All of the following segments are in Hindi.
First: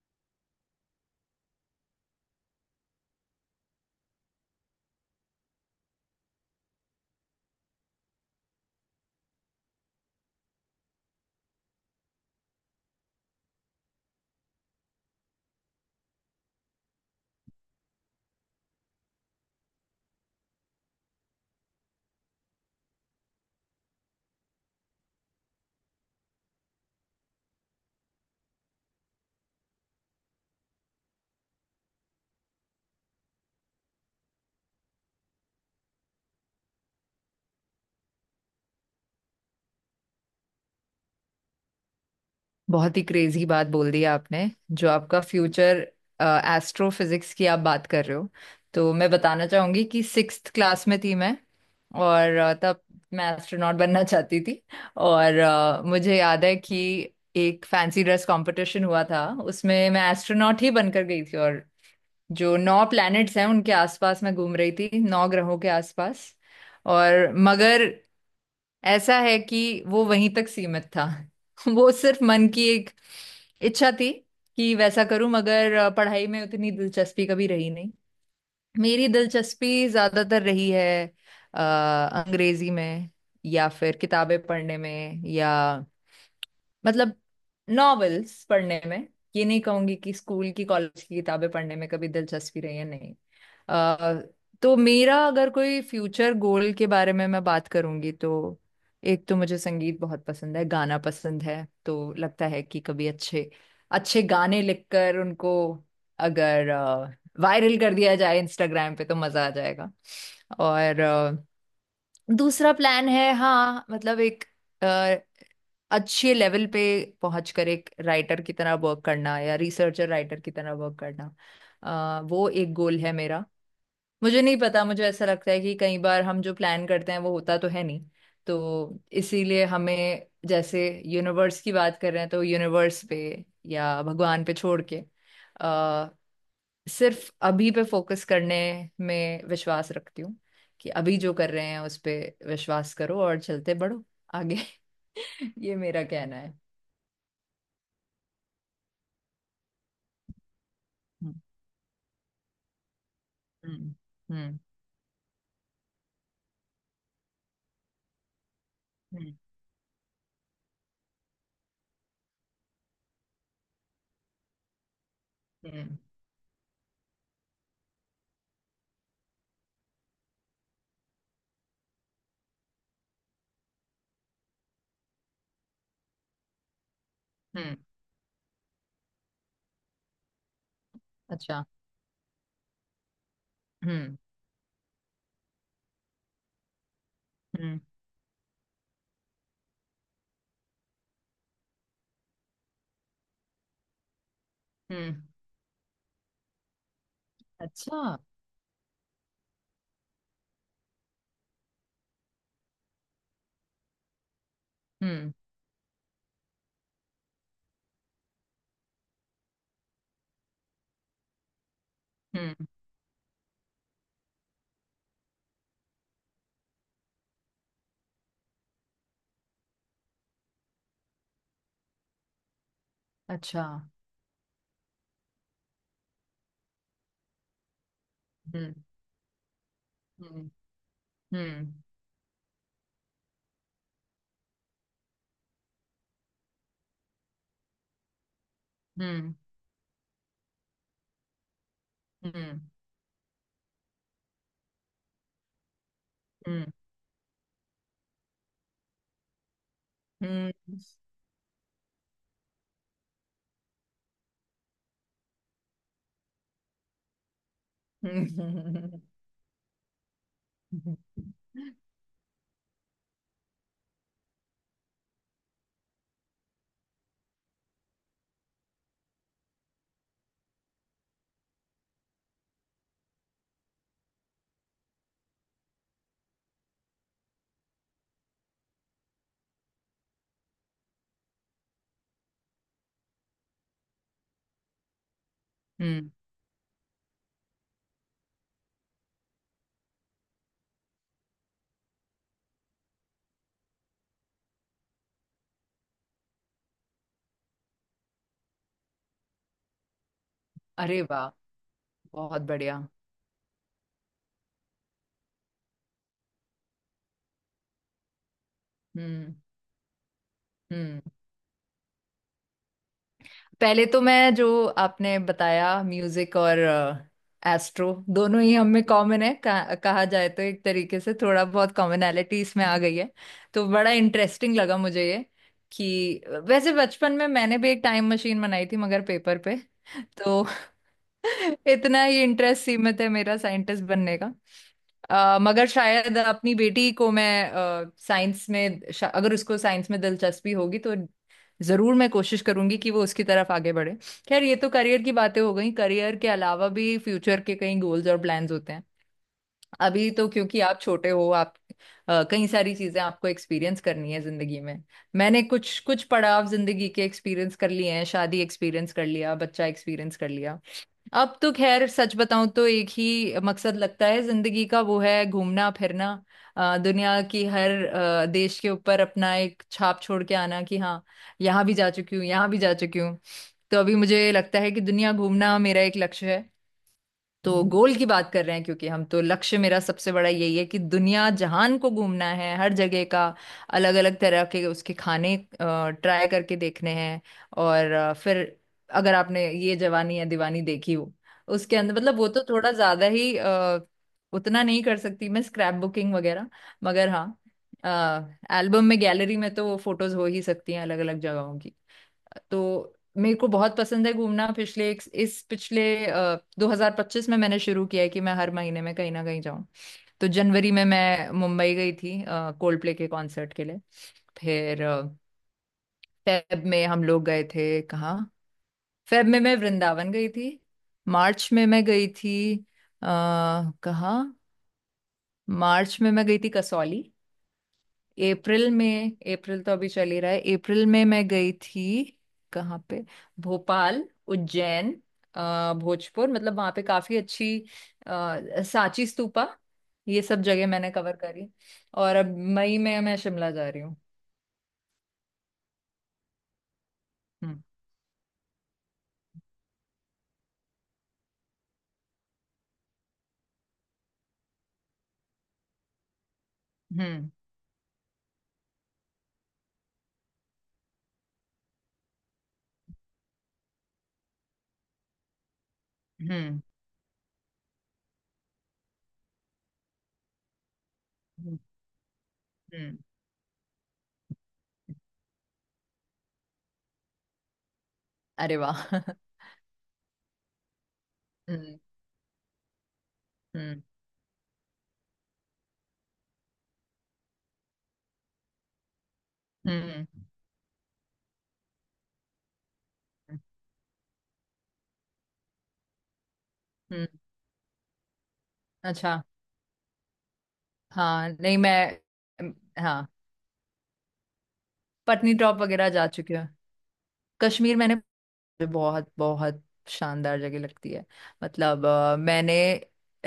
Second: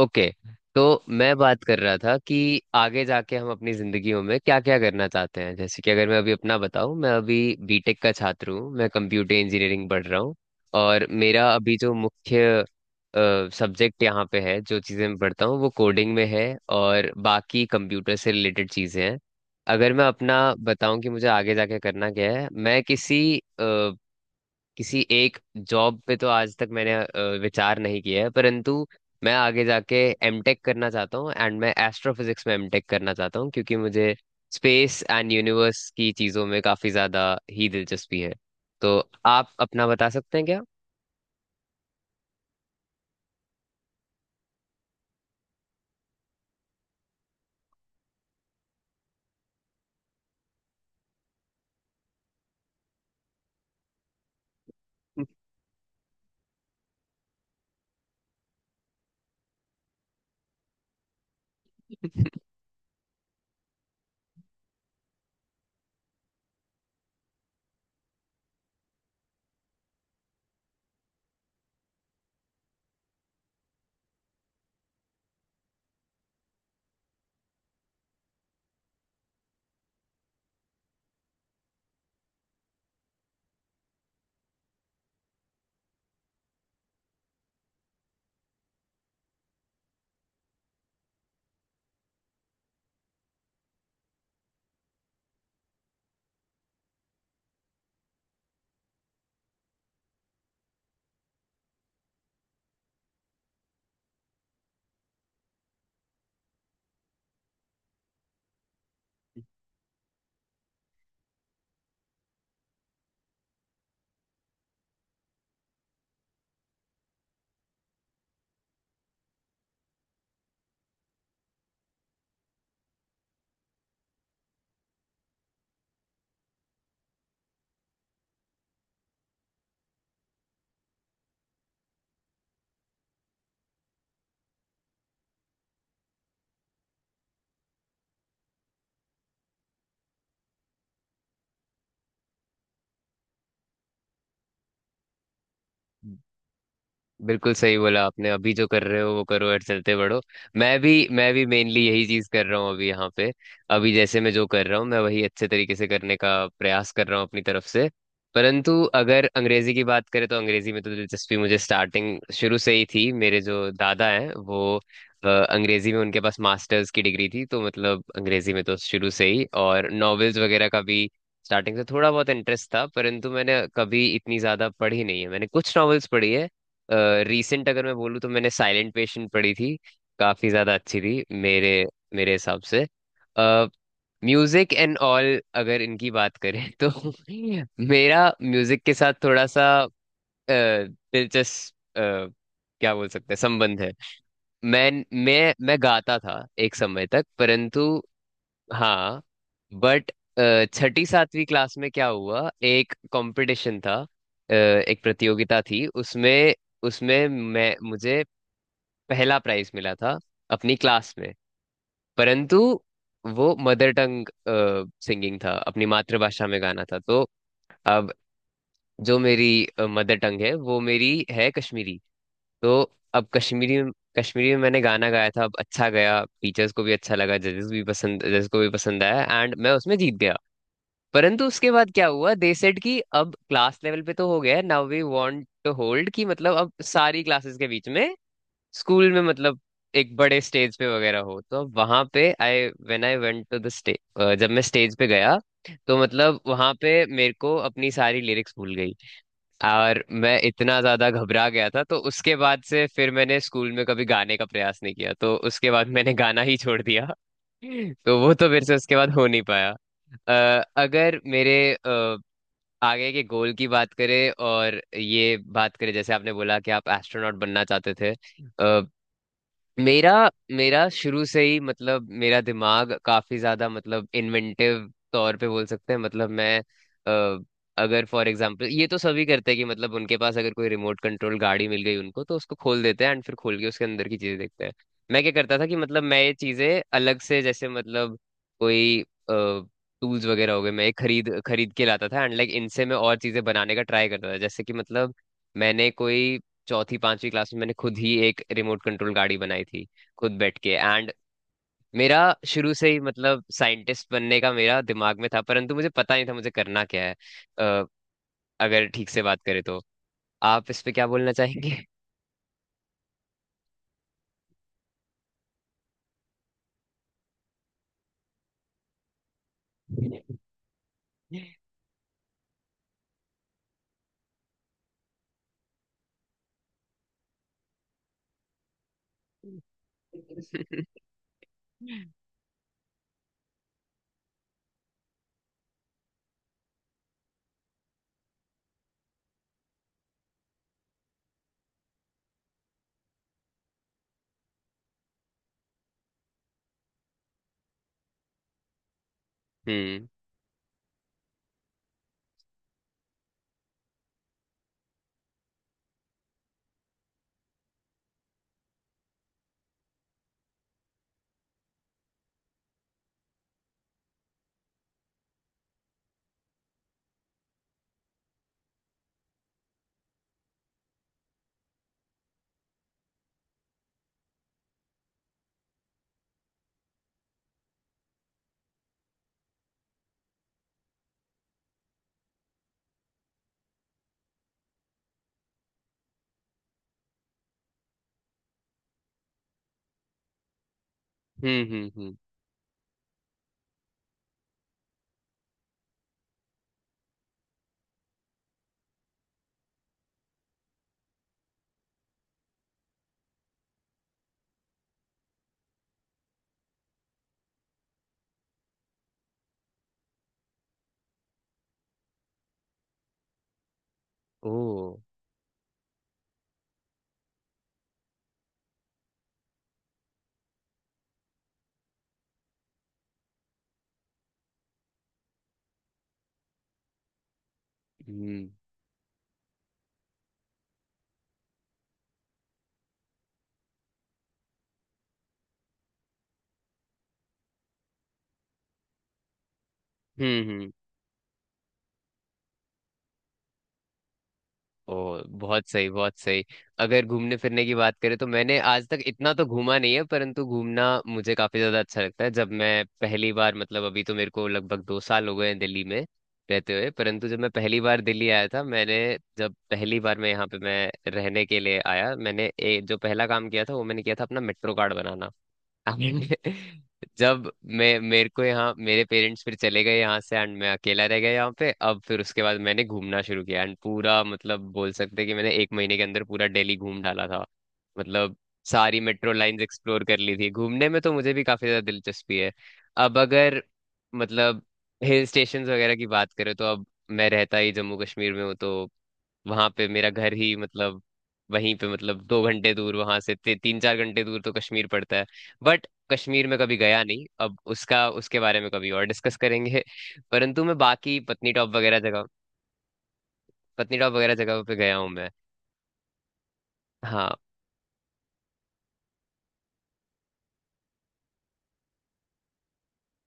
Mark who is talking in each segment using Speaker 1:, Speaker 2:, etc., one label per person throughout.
Speaker 1: ओके। तो मैं बात कर रहा था कि आगे जाके हम अपनी जिंदगियों में क्या क्या करना चाहते हैं। जैसे कि अगर मैं अभी अपना बताऊं, मैं अभी बीटेक का छात्र हूं, मैं कंप्यूटर इंजीनियरिंग पढ़ रहा हूं। और मेरा अभी जो मुख्य सब्जेक्ट यहाँ पे है, जो चीज़ें मैं पढ़ता हूँ वो कोडिंग में है और बाकी कंप्यूटर से रिलेटेड चीज़ें हैं। अगर मैं अपना बताऊं कि मुझे आगे जाके करना क्या है, मैं किसी किसी एक जॉब पे तो आज तक मैंने विचार नहीं किया है। परंतु मैं आगे जाके एमटेक करना चाहता हूँ, एंड मैं एस्ट्रोफिजिक्स में एमटेक करना चाहता हूँ, क्योंकि मुझे स्पेस एंड यूनिवर्स की चीज़ों में काफ़ी ज़्यादा ही दिलचस्पी है। तो आप अपना बता सकते हैं क्या?
Speaker 2: बहुत ही क्रेजी बात बोल दी आपने। जो आपका फ्यूचर एस्ट्रोफिजिक्स की आप बात कर रहे हो, तो मैं बताना चाहूंगी कि सिक्स्थ क्लास में थी मैं। और तब मैं एस्ट्रोनॉट बनना चाहती थी। और मुझे याद है कि एक फैंसी ड्रेस कंपटीशन हुआ था, उसमें मैं एस्ट्रोनॉट ही बनकर गई थी। और जो नौ प्लैनेट्स हैं उनके आसपास मैं घूम रही थी, नौ ग्रहों के आसपास। और मगर ऐसा है कि वो वहीं तक सीमित था। वो सिर्फ मन की एक इच्छा थी कि वैसा करूं। मगर पढ़ाई में उतनी दिलचस्पी कभी रही नहीं। मेरी दिलचस्पी ज्यादातर रही है अ, अंग्रेजी में, या फिर किताबें पढ़ने में, या मतलब नॉवेल्स पढ़ने में। ये नहीं कहूंगी कि स्कूल की कॉलेज की किताबें पढ़ने में कभी दिलचस्पी रही है, नहीं। आ, तो मेरा, अगर कोई फ्यूचर गोल के बारे में मैं बात करूंगी, तो एक तो मुझे संगीत बहुत पसंद है, गाना पसंद है। तो लगता है कि कभी अच्छे अच्छे गाने लिखकर उनको अगर वायरल कर दिया जाए इंस्टाग्राम पे, तो मजा आ जाएगा। और दूसरा प्लान है, हाँ मतलब, एक अच्छे लेवल पे पहुंच कर एक राइटर की तरह वर्क करना, या रिसर्चर राइटर की तरह वर्क करना। वो एक गोल है मेरा। मुझे नहीं पता, मुझे ऐसा लगता है कि कई बार हम जो प्लान करते हैं वो होता तो है नहीं। तो इसीलिए हमें, जैसे यूनिवर्स की बात कर रहे हैं तो यूनिवर्स पे या भगवान पे छोड़ के अ, सिर्फ अभी पे फोकस करने में विश्वास रखती हूँ। कि अभी जो कर रहे हैं उस पे विश्वास करो, और चलते बढ़ो आगे। ये मेरा कहना है।
Speaker 1: बिल्कुल सही बोला आपने, अभी जो कर रहे हो वो करो और चलते बढ़ो। मैं भी मैं
Speaker 2: हम्म।
Speaker 1: भी मेनली यही चीज कर रहा हूँ अभी यहाँ पे। अभी
Speaker 2: हम्म।
Speaker 1: जैसे मैं जो
Speaker 2: हम्म।
Speaker 1: कर रहा हूँ, मैं वही अच्छे तरीके से करने का प्रयास कर रहा हूँ अपनी तरफ से। परंतु अगर अंग्रेजी की बात करें, तो अंग्रेजी में तो दिलचस्पी मुझे स्टार्टिंग शुरू से ही थी। मेरे जो दादा हैं वो
Speaker 2: हम्म।
Speaker 1: अंग्रेजी में उनके पास मास्टर्स की डिग्री थी, तो मतलब अंग्रेजी में तो शुरू से ही, और नॉवेल्स वगैरह का भी स्टार्टिंग से थोड़ा बहुत इंटरेस्ट था। परंतु मैंने कभी इतनी ज्यादा पढ़ी नहीं है, मैंने कुछ नॉवेल्स पढ़ी है। रीसेंट
Speaker 2: हम्म,
Speaker 1: अगर मैं बोलूँ, तो मैंने साइलेंट पेशेंट पढ़ी थी। काफी ज्यादा अच्छी थी
Speaker 2: अच्छा।
Speaker 1: मेरे मेरे हिसाब से।
Speaker 2: हम्म।
Speaker 1: म्यूजिक एंड ऑल अगर इनकी बात करें तो
Speaker 2: हम्म।
Speaker 1: मेरा म्यूजिक के साथ थोड़ा सा दिलचस्प, क्या बोल सकते हैं, संबंध है। मैं
Speaker 2: हम्म।
Speaker 1: मैं गाता था एक समय तक, परंतु
Speaker 2: अच्छा।
Speaker 1: हाँ। बट छठी सातवीं क्लास में क्या हुआ, एक कंपटीशन था, एक
Speaker 2: हम्म।
Speaker 1: प्रतियोगिता थी। उसमें उसमें मैं मुझे पहला प्राइज मिला था अपनी क्लास में। परंतु
Speaker 2: हम्म।
Speaker 1: वो मदर टंग सिंगिंग था, अपनी मातृभाषा में गाना था। तो अब जो मेरी मदर टंग है वो मेरी है कश्मीरी। तो अब
Speaker 2: अच्छा।
Speaker 1: कश्मीरी कश्मीरी में मैंने गाना गाया था। अब अच्छा गया, टीचर्स को भी अच्छा लगा, जजेस को भी
Speaker 2: हम्म।
Speaker 1: पसंद आया, एंड मैं उसमें जीत गया।
Speaker 2: हम्म।
Speaker 1: परंतु उसके
Speaker 2: हम्म।
Speaker 1: बाद क्या हुआ, दे सेड कि अब क्लास लेवल पे तो हो गया है, now we want to hold, कि मतलब अब सारी क्लासेस के बीच में, स्कूल में
Speaker 2: हम्म।
Speaker 1: मतलब, एक बड़े स्टेज पे वगैरह हो। तो अब वहां पे
Speaker 2: हम्म।
Speaker 1: I when I went to the stage, जब मैं स्टेज पे गया, तो मतलब वहां पे मेरे को अपनी सारी लिरिक्स भूल गई। और मैं
Speaker 2: हम्म।
Speaker 1: इतना ज्यादा घबरा गया था, तो उसके बाद से फिर मैंने स्कूल में कभी गाने का प्रयास नहीं किया, तो उसके बाद मैंने गाना ही छोड़ दिया। तो वो तो मेरे से
Speaker 2: हम्म।
Speaker 1: उसके बाद हो नहीं पाया।
Speaker 2: हम्म,
Speaker 1: अगर आगे के गोल की बात करें, और ये बात करें जैसे आपने बोला कि आप एस्ट्रोनॉट बनना चाहते थे, मेरा मेरा शुरू से ही, मतलब मेरा दिमाग काफी ज्यादा, मतलब इन्वेंटिव तौर पे बोल सकते हैं। मतलब मैं अ, अगर फॉर एग्जांपल, ये तो सभी करते हैं कि मतलब उनके पास अगर कोई रिमोट कंट्रोल गाड़ी मिल गई उनको, तो उसको खोल देते हैं एंड फिर खोल के उसके अंदर की चीजें देखते हैं। मैं क्या करता था कि मतलब
Speaker 2: हम्म,
Speaker 1: मैं ये चीजें अलग से, जैसे मतलब कोई टूल्स वगैरह हो गए, मैं ये खरीद खरीद के लाता था एंड लाइक इनसे मैं और चीजें बनाने का ट्राई करता था। जैसे कि मतलब मैंने कोई चौथी पांचवी क्लास में मैंने खुद ही एक रिमोट कंट्रोल गाड़ी बनाई थी, खुद बैठ के।
Speaker 2: अरे
Speaker 1: एंड
Speaker 2: वाह।
Speaker 1: मेरा
Speaker 2: बहुत
Speaker 1: शुरू
Speaker 2: बढ़िया।
Speaker 1: से ही मतलब साइंटिस्ट बनने का मेरा दिमाग में था, परंतु मुझे पता नहीं था मुझे करना क्या है। अ, अगर ठीक से
Speaker 2: हम्म।
Speaker 1: बात करें तो आप इस पे
Speaker 2: हम्म।
Speaker 1: क्या बोलना चाहेंगे?
Speaker 2: पहले तो मैं, जो आपने बताया, म्यूजिक और एस्ट्रो दोनों ही हम में कॉमन है, कहा जाए तो एक तरीके से थोड़ा बहुत कॉमनैलिटी इसमें आ गई है। तो बड़ा इंटरेस्टिंग लगा मुझे ये। कि वैसे बचपन में मैंने भी एक टाइम मशीन बनाई थी, मगर पेपर पे। तो इतना ही इंटरेस्ट सीमित है मेरा साइंटिस्ट बनने का। मगर शायद अपनी बेटी को मैं साइंस में, अगर उसको साइंस में दिलचस्पी होगी तो जरूर मैं कोशिश करूंगी कि वो उसकी तरफ आगे बढ़े। खैर, ये तो करियर की बातें हो गई। करियर के अलावा भी फ्यूचर के कई गोल्स और प्लान्स होते हैं।
Speaker 1: हम्म।
Speaker 2: अभी तो क्योंकि आप छोटे हो, आप कई सारी चीजें आपको एक्सपीरियंस करनी है जिंदगी में। मैंने कुछ कुछ पड़ाव जिंदगी के एक्सपीरियंस कर लिए हैं, शादी एक्सपीरियंस कर लिया, बच्चा एक्सपीरियंस कर लिया। अब तो खैर सच बताऊं तो एक ही मकसद लगता है जिंदगी का, वो है घूमना फिरना। दुनिया की हर देश के ऊपर अपना एक छाप छोड़ के आना कि हाँ, यहाँ भी जा चुकी हूँ, यहाँ भी जा चुकी हूँ। तो अभी मुझे लगता है कि दुनिया घूमना मेरा एक लक्ष्य है। तो गोल की बात कर रहे हैं क्योंकि हम, तो लक्ष्य मेरा सबसे बड़ा यही है कि दुनिया जहान को घूमना है, हर जगह का अलग अलग तरह के उसके खाने ट्राई करके देखने हैं। और फिर, अगर आपने ये जवानी या दीवानी देखी हो,
Speaker 1: हम्म।
Speaker 2: उसके
Speaker 1: हम्म।
Speaker 2: अंदर,
Speaker 1: हम्म।
Speaker 2: मतलब वो तो थोड़ा ज्यादा ही उतना नहीं कर सकती मैं, स्क्रैप बुकिंग वगैरह। मगर हाँ, एल्बम में, गैलरी में तो वो फोटोज हो ही सकती हैं अलग अलग जगहों। तो मेरे को बहुत पसंद है घूमना। पिछले इस पिछले 2025 में मैंने शुरू किया है कि मैं हर महीने में कहीं ना कहीं जाऊं। तो जनवरी में मैं मुंबई गई थी, कोल्ड प्ले के कॉन्सर्ट के लिए।
Speaker 1: ओ।
Speaker 2: फिर फेब में हम लोग गए थे कहाँ? फेब में मैं वृंदावन गई थी। मार्च में मैं गई थी, कहाँ? मार्च में मैं गई थी कसौली।
Speaker 1: हम्म।
Speaker 2: अप्रैल में, अप्रैल तो अभी चल ही रहा है, अप्रैल में मैं गई थी, कहाँ पे? भोपाल, उज्जैन, भोजपुर, मतलब वहाँ पे काफी अच्छी सांची स्तूपा, ये सब जगह
Speaker 1: हम्म।
Speaker 2: मैंने कवर करी। और अब मई में मैं शिमला जा रही हूँ।
Speaker 1: ओ बहुत सही, बहुत सही। अगर घूमने
Speaker 2: हम्म।
Speaker 1: फिरने की बात करें, तो मैंने आज तक इतना तो घूमा नहीं है, परंतु घूमना मुझे काफी ज्यादा अच्छा लगता है। जब मैं पहली बार, मतलब अभी तो मेरे को लगभग 2 साल हो गए हैं दिल्ली में रहते हुए, परंतु
Speaker 2: हम्म।
Speaker 1: जब मैं पहली बार दिल्ली आया था, मैंने, जब पहली बार मैं यहाँ पे मैं रहने के लिए आया, मैंने जो पहला काम किया था वो मैंने किया था अपना मेट्रो कार्ड बनाना। हमने
Speaker 2: हम्म।
Speaker 1: जब मैं मेरे को यहाँ मेरे पेरेंट्स फिर चले गए यहाँ से, एंड मैं अकेला रह गया यहाँ
Speaker 2: हम्म।
Speaker 1: पे। अब फिर उसके बाद मैंने
Speaker 2: हम्म।
Speaker 1: घूमना शुरू किया, एंड पूरा मतलब बोल सकते हैं कि मैंने 1 महीने के अंदर पूरा दिल्ली घूम डाला था। मतलब
Speaker 2: अरे वाह।
Speaker 1: सारी मेट्रो लाइंस एक्सप्लोर कर ली थी। घूमने में तो मुझे भी काफी
Speaker 2: हम्म।
Speaker 1: ज्यादा दिलचस्पी है। अब अगर
Speaker 2: हम्म।
Speaker 1: मतलब हिल स्टेशंस वगैरह की बात करें, तो अब मैं रहता ही जम्मू कश्मीर में हूँ, तो वहां पे
Speaker 2: हम्म।
Speaker 1: मेरा घर ही मतलब वहीं पे, मतलब 2 घंटे दूर, वहां से 3 4 घंटे दूर तो कश्मीर पड़ता है। बट कश्मीर में कभी गया
Speaker 2: हम्म।
Speaker 1: नहीं। अब उसका उसके बारे में कभी और
Speaker 2: अच्छा।
Speaker 1: डिस्कस करेंगे। परंतु मैं बाकी
Speaker 2: हाँ, नहीं मैं, हाँ।
Speaker 1: पत्नीटॉप वगैरह जगह पे गया हूँ मैं।
Speaker 2: पत्नी टॉप वगैरह जा चुकी हूँ।
Speaker 1: हाँ
Speaker 2: कश्मीर मैंने, मुझे बहुत बहुत शानदार जगह लगती है। मतलब मैंने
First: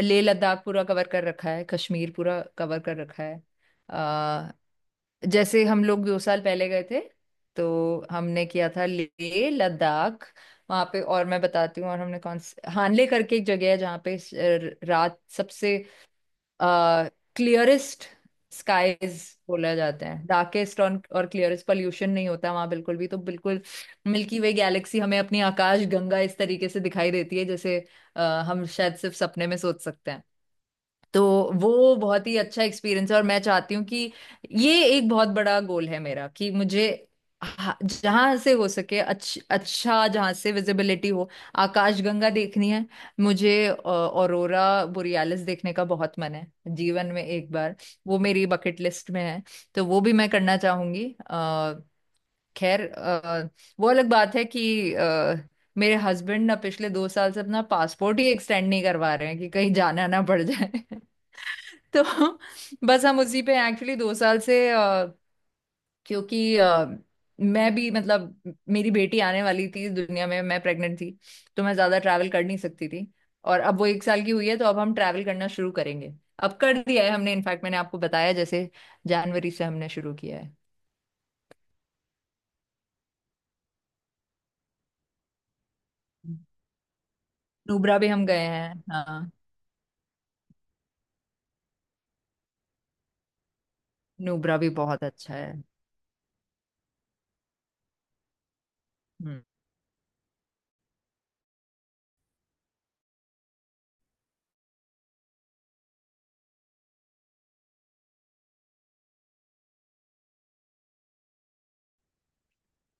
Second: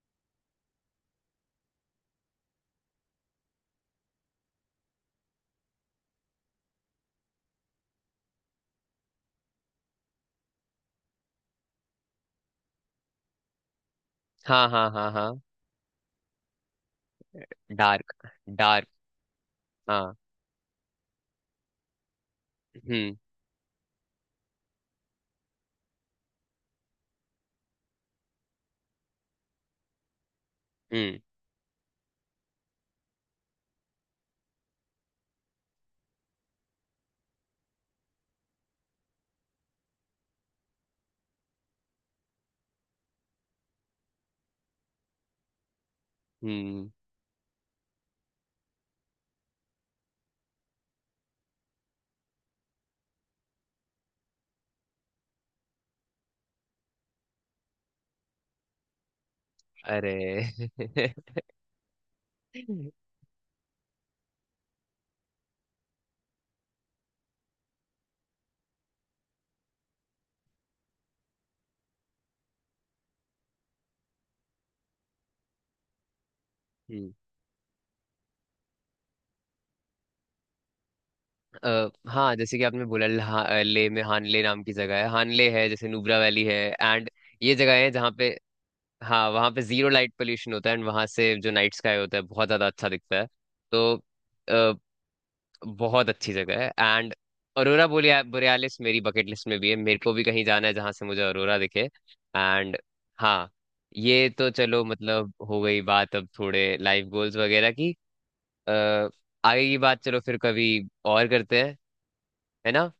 Speaker 2: लेह लद्दाख पूरा कवर कर रखा है, कश्मीर पूरा कवर कर रखा है। अ, जैसे हम लोग 2 साल पहले गए थे, तो हमने किया था लेह लद्दाख। वहाँ पे, और मैं बताती हूँ, और हमने कौन से हानले करके एक जगह है जहाँ पे
Speaker 1: हाँ हाँ हाँ
Speaker 2: रात
Speaker 1: हाँ।
Speaker 2: सबसे क्लियरेस्ट
Speaker 1: डार्क। डार्क।
Speaker 2: स्काईज बोला जाता
Speaker 1: हाँ।
Speaker 2: है, डार्केस्ट और क्लियरेस्ट। पोल्यूशन नहीं होता वहां बिल्कुल भी,
Speaker 1: हम्म।
Speaker 2: तो बिल्कुल मिल्की वे गैलेक्सी, हमें अपनी आकाश गंगा इस तरीके से दिखाई देती है, जैसे अ, हम शायद सिर्फ सपने में सोच सकते हैं।
Speaker 1: हम्म।
Speaker 2: तो वो बहुत ही अच्छा एक्सपीरियंस है। और मैं चाहती हूँ कि, ये एक बहुत बड़ा गोल है मेरा, कि मुझे जहाँ से हो सके अच्छा जहाँ से विजिबिलिटी हो, आकाशगंगा देखनी है। मुझे ऑरोरा बोरियालिस देखने का बहुत मन है,
Speaker 1: हम्म।
Speaker 2: जीवन में एक बार। वो मेरी बकेट लिस्ट में है, तो वो भी मैं करना चाहूंगी। खैर वो अलग बात है कि मेरे हस्बैंड ना पिछले 2 साल से अपना पासपोर्ट ही एक्सटेंड नहीं करवा रहे हैं, कि कहीं जाना ना पड़
Speaker 1: अरे!
Speaker 2: जाए। तो बस हम उसी पे एक्चुअली 2 साल से, क्योंकि मैं भी, मतलब मेरी बेटी आने वाली थी इस दुनिया में, मैं प्रेग्नेंट थी। तो मैं ज्यादा ट्रैवल कर नहीं सकती थी। और अब वो 1 साल की हुई है, तो अब हम ट्रैवल करना शुरू करेंगे। अब कर दिया है
Speaker 1: हम्म।
Speaker 2: हमने, इनफैक्ट मैंने आपको बताया जैसे, जनवरी से हमने शुरू किया है।
Speaker 1: हाँ जैसे कि आपने बोला ले में हानले नाम की जगह है, हानले है, जैसे नुब्रा वैली है एंड ये जगह है
Speaker 2: नुब्रा भी
Speaker 1: जहाँ
Speaker 2: हम
Speaker 1: पे,
Speaker 2: गए हैं,
Speaker 1: हाँ
Speaker 2: हाँ।
Speaker 1: वहाँ पे जीरो लाइट पोल्यूशन होता है एंड वहाँ से जो नाइट स्काई होता है बहुत ज्यादा अच्छा दिखता है। तो
Speaker 2: नुब्रा भी बहुत अच्छा है।
Speaker 1: बहुत अच्छी जगह है। एंड अरोरा बोरिया बोरियालिस मेरी बकेट
Speaker 2: हम्म।
Speaker 1: लिस्ट में भी है, मेरे को भी कहीं जाना है जहां से मुझे अरोरा दिखे। एंड हाँ। ये तो चलो मतलब हो गई बात, अब थोड़े लाइफ गोल्स वगैरह की। अ, आगे की बात चलो फिर कभी और करते हैं, है ना।